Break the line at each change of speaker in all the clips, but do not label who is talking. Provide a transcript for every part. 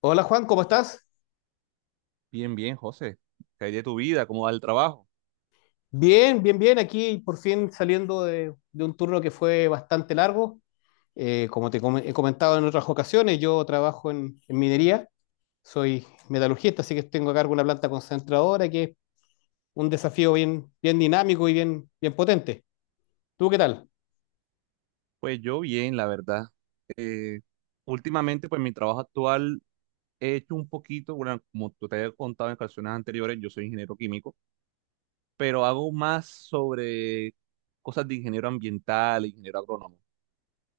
Hola Juan, ¿cómo estás?
Bien, bien, José. ¿Qué hay de tu vida? ¿Cómo va el trabajo?
Bien, bien, bien. Aquí por fin saliendo de un turno que fue bastante largo. Como te he comentado en otras ocasiones, yo trabajo en minería, soy metalurgista, así que tengo a cargo una planta concentradora que es un desafío bien, bien dinámico y bien, bien potente. ¿Tú qué tal?
Pues yo bien, la verdad. Eh, Últimamente, pues mi trabajo actual he hecho un poquito, bueno, como tú te había contado en ocasiones anteriores, yo soy ingeniero químico, pero hago más sobre cosas de ingeniero ambiental, ingeniero agrónomo,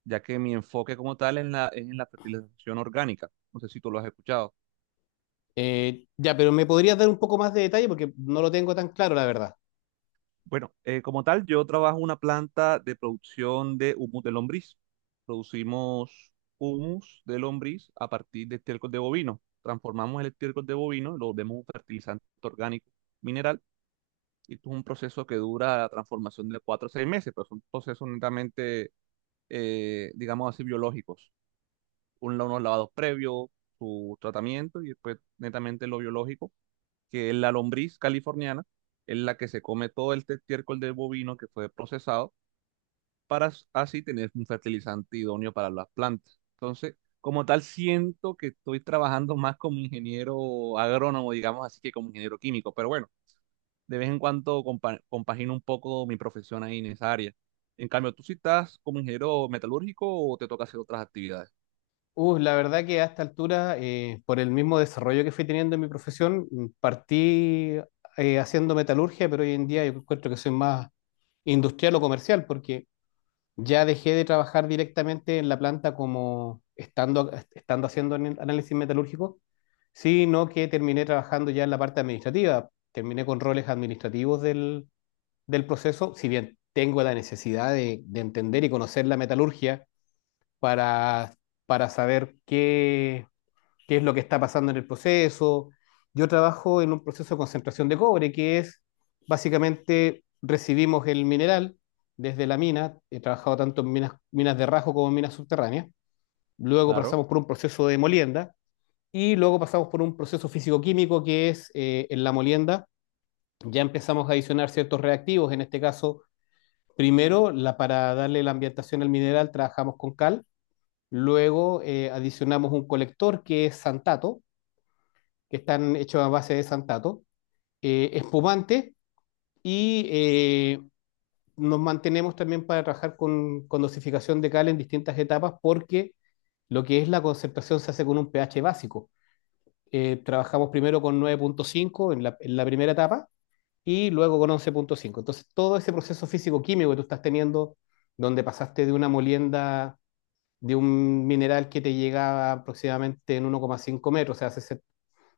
ya que mi enfoque como tal es en la fertilización orgánica. No sé si tú lo has escuchado.
Ya, pero ¿me podrías dar un poco más de detalle? Porque no lo tengo tan claro, la verdad.
Bueno, como tal, yo trabajo en una planta de producción de humus de lombriz. Producimos humus de lombriz a partir de estiércol de bovino. Transformamos el estiércol de bovino, lo volvemos un fertilizante orgánico mineral. Y esto es un proceso que dura la transformación de 4 a 6 meses, pero son procesos netamente, digamos así, biológicos. Unos lavados previos, su tratamiento y después netamente lo biológico que la lombriz californiana es la que se come todo el estiércol del bovino que fue procesado para así tener un fertilizante idóneo para las plantas. Entonces, como tal, siento que estoy trabajando más como ingeniero agrónomo, digamos así, que como ingeniero químico, pero bueno, de vez en cuando compagino un poco mi profesión ahí en esa área. En cambio, ¿tú sí estás como ingeniero metalúrgico o te toca hacer otras actividades?
La verdad que a esta altura, por el mismo desarrollo que fui teniendo en mi profesión, partí haciendo metalurgia, pero hoy en día yo encuentro que soy más industrial o comercial, porque ya dejé de trabajar directamente en la planta como estando haciendo análisis metalúrgico, sino que terminé trabajando ya en la parte administrativa. Terminé con roles administrativos del proceso, si bien tengo la necesidad de entender y conocer la metalurgia para, para saber qué es lo que está pasando en el proceso. Yo trabajo en un proceso de concentración de cobre, que es básicamente recibimos el mineral desde la mina. He trabajado tanto en minas de rajo como en minas subterráneas, luego
Claro.
pasamos por un proceso de molienda y luego pasamos por un proceso físico-químico, que es, en la molienda, ya empezamos a adicionar ciertos reactivos. En este caso, primero, para darle la ambientación al mineral trabajamos con cal, luego adicionamos un colector que es santato, que están hechos a base de santato, espumante, y nos mantenemos también para trabajar con dosificación de cal en distintas etapas, porque lo que es la concentración se hace con un pH básico. Trabajamos primero con 9,5 en la, primera etapa, y luego con 11,5. Entonces, todo ese proceso físico-químico que tú estás teniendo, donde pasaste de una molienda de un mineral que te llegaba aproximadamente en 1,5 metros, o sea,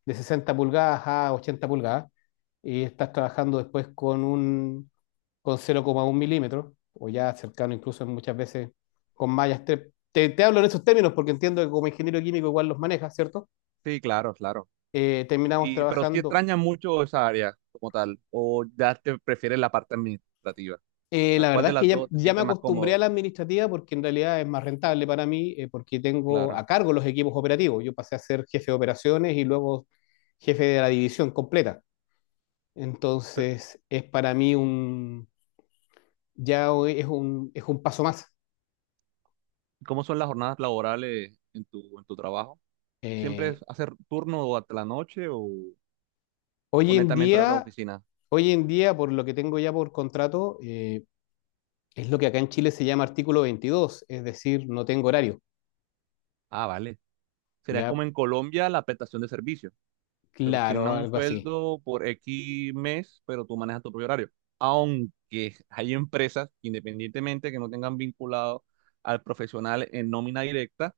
de 60 pulgadas a 80 pulgadas, y estás trabajando después con un con 0,1 milímetros, o ya cercano, incluso muchas veces con mallas. Te hablo en esos términos porque entiendo que como ingeniero químico igual los manejas, ¿cierto?
Sí, claro, claro.
Terminamos
Y, pero sí
trabajando.
extraña mucho esa área como tal, o ya te prefieres la parte administrativa. O sea,
La
¿cuál
verdad
de
es que
las
ya,
dos te
ya me
sientes más
acostumbré a
cómodo?
la administrativa, porque en realidad es más rentable para mí, porque tengo
Claro.
a cargo los equipos operativos. Yo pasé a ser jefe de operaciones y luego jefe de la división completa.
Pero
Entonces, es para mí ya hoy es un paso más.
¿cómo son las jornadas laborales en tu trabajo? ¿Siempre
Eh,
es hacer turno o hasta la noche o
hoy en
netamente horario de
día,
oficina?
Hoy en día, por lo que tengo ya por contrato, es lo que acá en Chile se llama artículo 22, es decir, no tengo horario.
Ah, vale. Sería como
Ya,
en Colombia la prestación de servicio. Te
claro,
asignan un
algo así.
sueldo por X mes, pero tú manejas tu propio horario. Aunque hay empresas, independientemente que no tengan vinculado al profesional en nómina directa,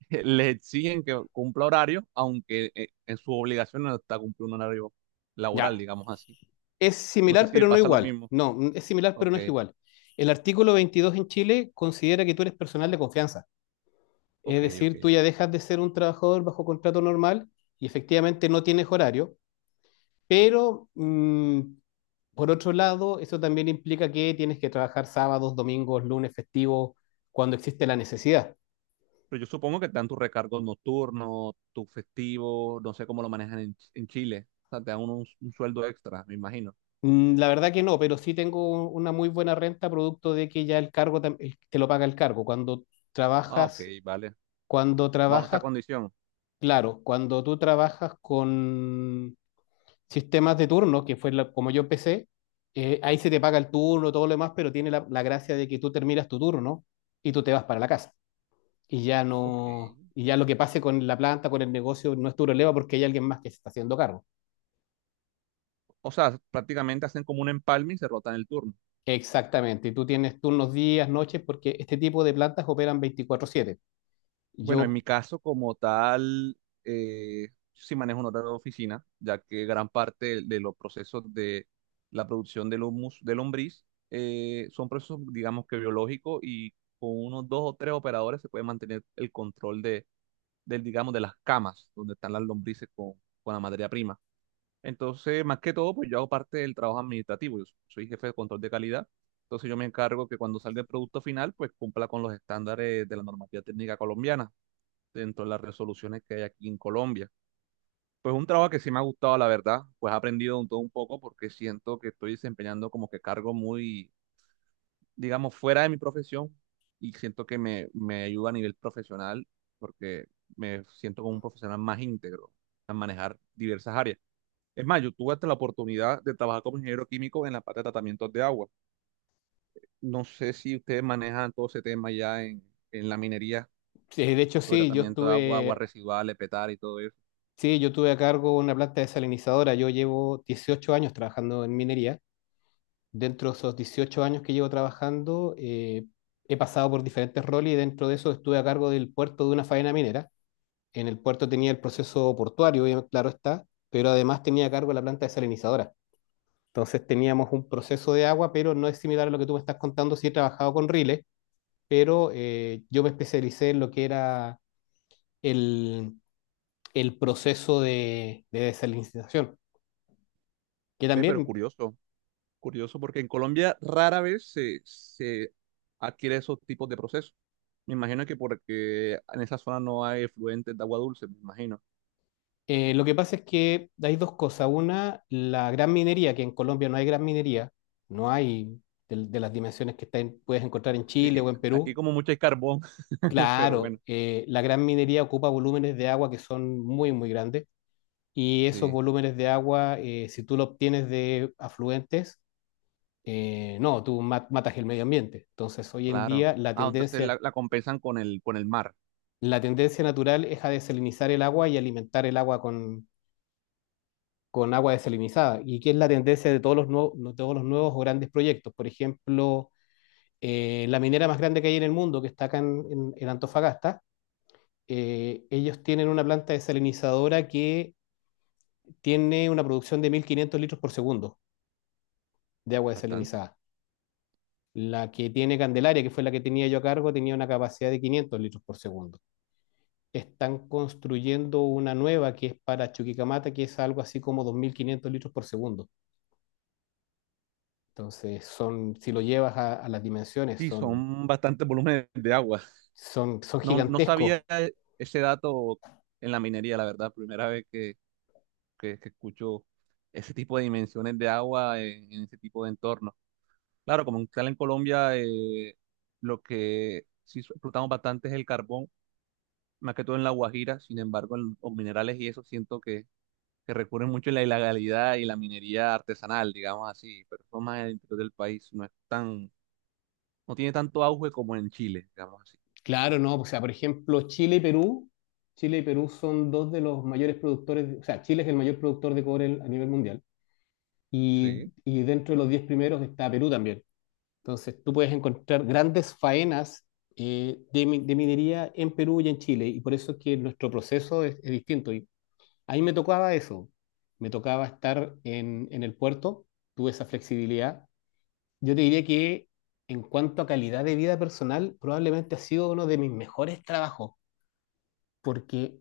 le exigen que cumpla horario, aunque en su obligación no está cumplir un horario laboral,
Ya,
digamos así.
es
No sé
similar
si le
pero no
pasa lo
igual.
mismo.
No, es similar pero
Ok,
no es igual. El artículo 22 en Chile considera que tú eres personal de confianza. Es
ok, ok.
decir, tú ya dejas de ser un trabajador bajo contrato normal y efectivamente no tienes horario, pero por otro lado, eso también implica que tienes que trabajar sábados, domingos, lunes, festivos, cuando existe la necesidad.
Pero yo supongo que te dan tus recargos nocturnos, tus festivos, no sé cómo lo manejan en, en Chile. O sea, te dan un sueldo extra, me imagino.
La verdad que no, pero sí tengo una muy buena renta producto de que ya el cargo, te lo paga el cargo.
Ah, ok,
Trabajas,
vale.
Cuando
Bajo esa
trabajas,
condición.
claro, cuando tú trabajas con sistemas de turno, que fue como yo empecé. Ahí se te paga el turno, todo lo demás, pero tiene la gracia de que tú terminas tu turno y tú te vas para la casa. Y ya
Ok.
no, Y ya lo que pase con la planta, con el negocio, no es tu problema porque hay alguien más que se está haciendo cargo.
O sea, prácticamente hacen como un empalme y se rotan el turno.
Exactamente, y tú tienes turnos días, noches, porque este tipo de plantas operan 24/7.
Bueno, en mi
Yo,
caso como tal, eh, yo sí manejo un horario de oficina, ya que gran parte de los procesos de la producción del humus, de lombriz, son procesos, digamos que biológicos y con unos dos o tres operadores se puede mantener el control digamos, de las camas donde están las lombrices con la materia prima. Entonces, más que todo, pues yo hago parte del trabajo administrativo, yo soy jefe de control de calidad, entonces yo me encargo que cuando salga el producto final, pues cumpla con los estándares de la normativa técnica colombiana dentro de las resoluciones que hay aquí en Colombia. Pues un trabajo que sí me ha gustado, la verdad, pues he aprendido un todo un poco porque siento que estoy desempeñando como que cargo muy, digamos, fuera de mi profesión y siento que me ayuda a nivel profesional porque me siento como un profesional más íntegro a manejar diversas áreas. Es más, yo tuve hasta la oportunidad de trabajar como ingeniero químico en la parte de tratamientos de agua. No sé si ustedes manejan todo ese tema ya en la minería,
de hecho,
lo de
sí,
tratamiento de agua, aguas residuales, petar y todo eso.
yo tuve a cargo una planta desalinizadora. Yo llevo 18 años trabajando en minería. Dentro de esos 18 años que llevo trabajando, he pasado por diferentes roles y dentro de eso estuve a cargo del puerto de una faena minera. En el puerto tenía el proceso portuario, claro está, pero además tenía a cargo la planta desalinizadora. Entonces teníamos un proceso de agua, pero no es similar a lo que tú me estás contando. Sí, he trabajado con riles, pero yo me especialicé en lo que era el, el proceso de desalinización, que
Ve, pero
también.
curioso, curioso, porque en Colombia rara vez se adquiere esos tipos de procesos. Me imagino que porque en esa zona no hay efluentes de agua dulce, me imagino.
Lo que pasa es que hay dos cosas. Una, la gran minería, que en Colombia no hay gran minería, no hay de las dimensiones que puedes encontrar en
Sí,
Chile o en
aquí
Perú.
como mucho hay carbón, pero
Claro,
bueno.
la gran minería ocupa volúmenes de agua que son muy, muy grandes, y esos
Sí,
volúmenes de agua, si tú lo obtienes de afluentes, no, tú matas el medio ambiente. Entonces, hoy en
claro.
día
Ah, entonces la compensan con el mar.
la tendencia natural es a desalinizar el agua y alimentar el agua con agua desalinizada. ¿Y que es la tendencia de todos los nuevos, no- todos los nuevos o grandes proyectos? Por ejemplo, la minera más grande que hay en el mundo, que está acá en Antofagasta. Ellos tienen una planta desalinizadora que tiene una producción de 1.500 litros por segundo de agua
Bastante.
desalinizada. La que tiene Candelaria, que fue la que tenía yo a cargo, tenía una capacidad de 500 litros por segundo. Están construyendo una nueva que es para Chuquicamata, que es algo así como 2.500 litros por segundo. Entonces son, si lo llevas a las dimensiones,
Sí,
son,
son bastantes volúmenes de agua.
son, son
No, no
gigantescos.
sabía ese dato en la minería, la verdad. Primera vez que escucho ese tipo de dimensiones de agua en ese tipo de entorno. Claro, como tal en Colombia, lo que sí explotamos bastante es el carbón, más que todo en La Guajira, sin embargo, en los minerales y eso siento que recurren mucho a la ilegalidad y la minería artesanal, digamos así, pero eso más en el interior del país, no es tan, no tiene tanto auge como en Chile, digamos así.
Claro, no, o sea, por ejemplo, Chile y Perú son dos de los mayores productores. O sea, Chile es el mayor productor de cobre a nivel mundial,
Sí.
y, dentro de los 10 primeros está Perú también. Entonces, tú puedes encontrar grandes faenas de minería en Perú y en Chile, y por eso es que nuestro proceso es distinto. Y ahí me tocaba eso, me tocaba estar en el puerto. Tuve esa flexibilidad. Yo te diría que, en cuanto a calidad de vida personal, probablemente ha sido uno de mis mejores trabajos, porque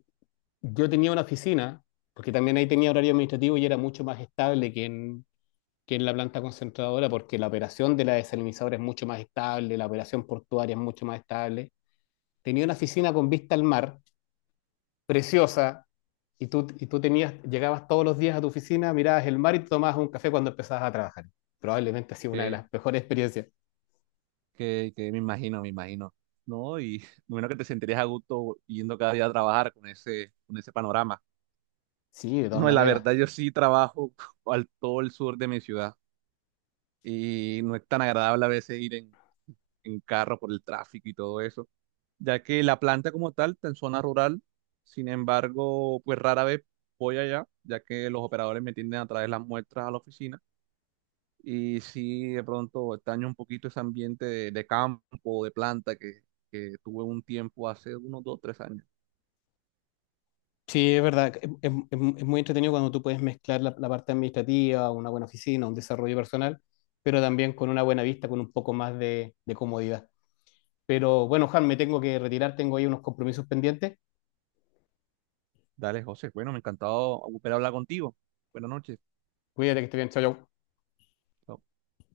yo tenía una oficina, porque también ahí tenía horario administrativo y era mucho más estable que que en la planta concentradora, porque la operación de la desalinizadora es mucho más estable, la operación portuaria es mucho más estable. Tenía una oficina con vista al mar, preciosa, y y tú tenías, llegabas todos los días a tu oficina, mirabas el mar y tomabas un café cuando empezabas a trabajar. Probablemente ha sido una de
Que,
las mejores experiencias.
que me imagino, ¿no? Y bueno, que te sentirías a gusto yendo cada día a trabajar con ese panorama.
Sí, de todas
No, la
maneras.
verdad, yo sí trabajo al todo el sur de mi ciudad. Y no es tan agradable a veces ir en carro por el tráfico y todo eso, ya que la planta como tal está en zona rural, sin embargo, pues rara vez voy allá, ya que los operadores me tienden a traer las muestras a la oficina y sí, de pronto extraño un poquito ese ambiente de campo, de planta que tuve un tiempo hace unos 2, 3 años.
Sí, es verdad. Es muy entretenido cuando tú puedes mezclar la parte administrativa, una buena oficina, un desarrollo personal, pero también con una buena vista, con un poco más de comodidad. Pero bueno, Juan, me tengo que retirar, tengo ahí unos compromisos pendientes.
Dale, José, bueno, me ha encantado volver a hablar contigo. Buenas noches.
Cuídate, que esté bien, chao, chao.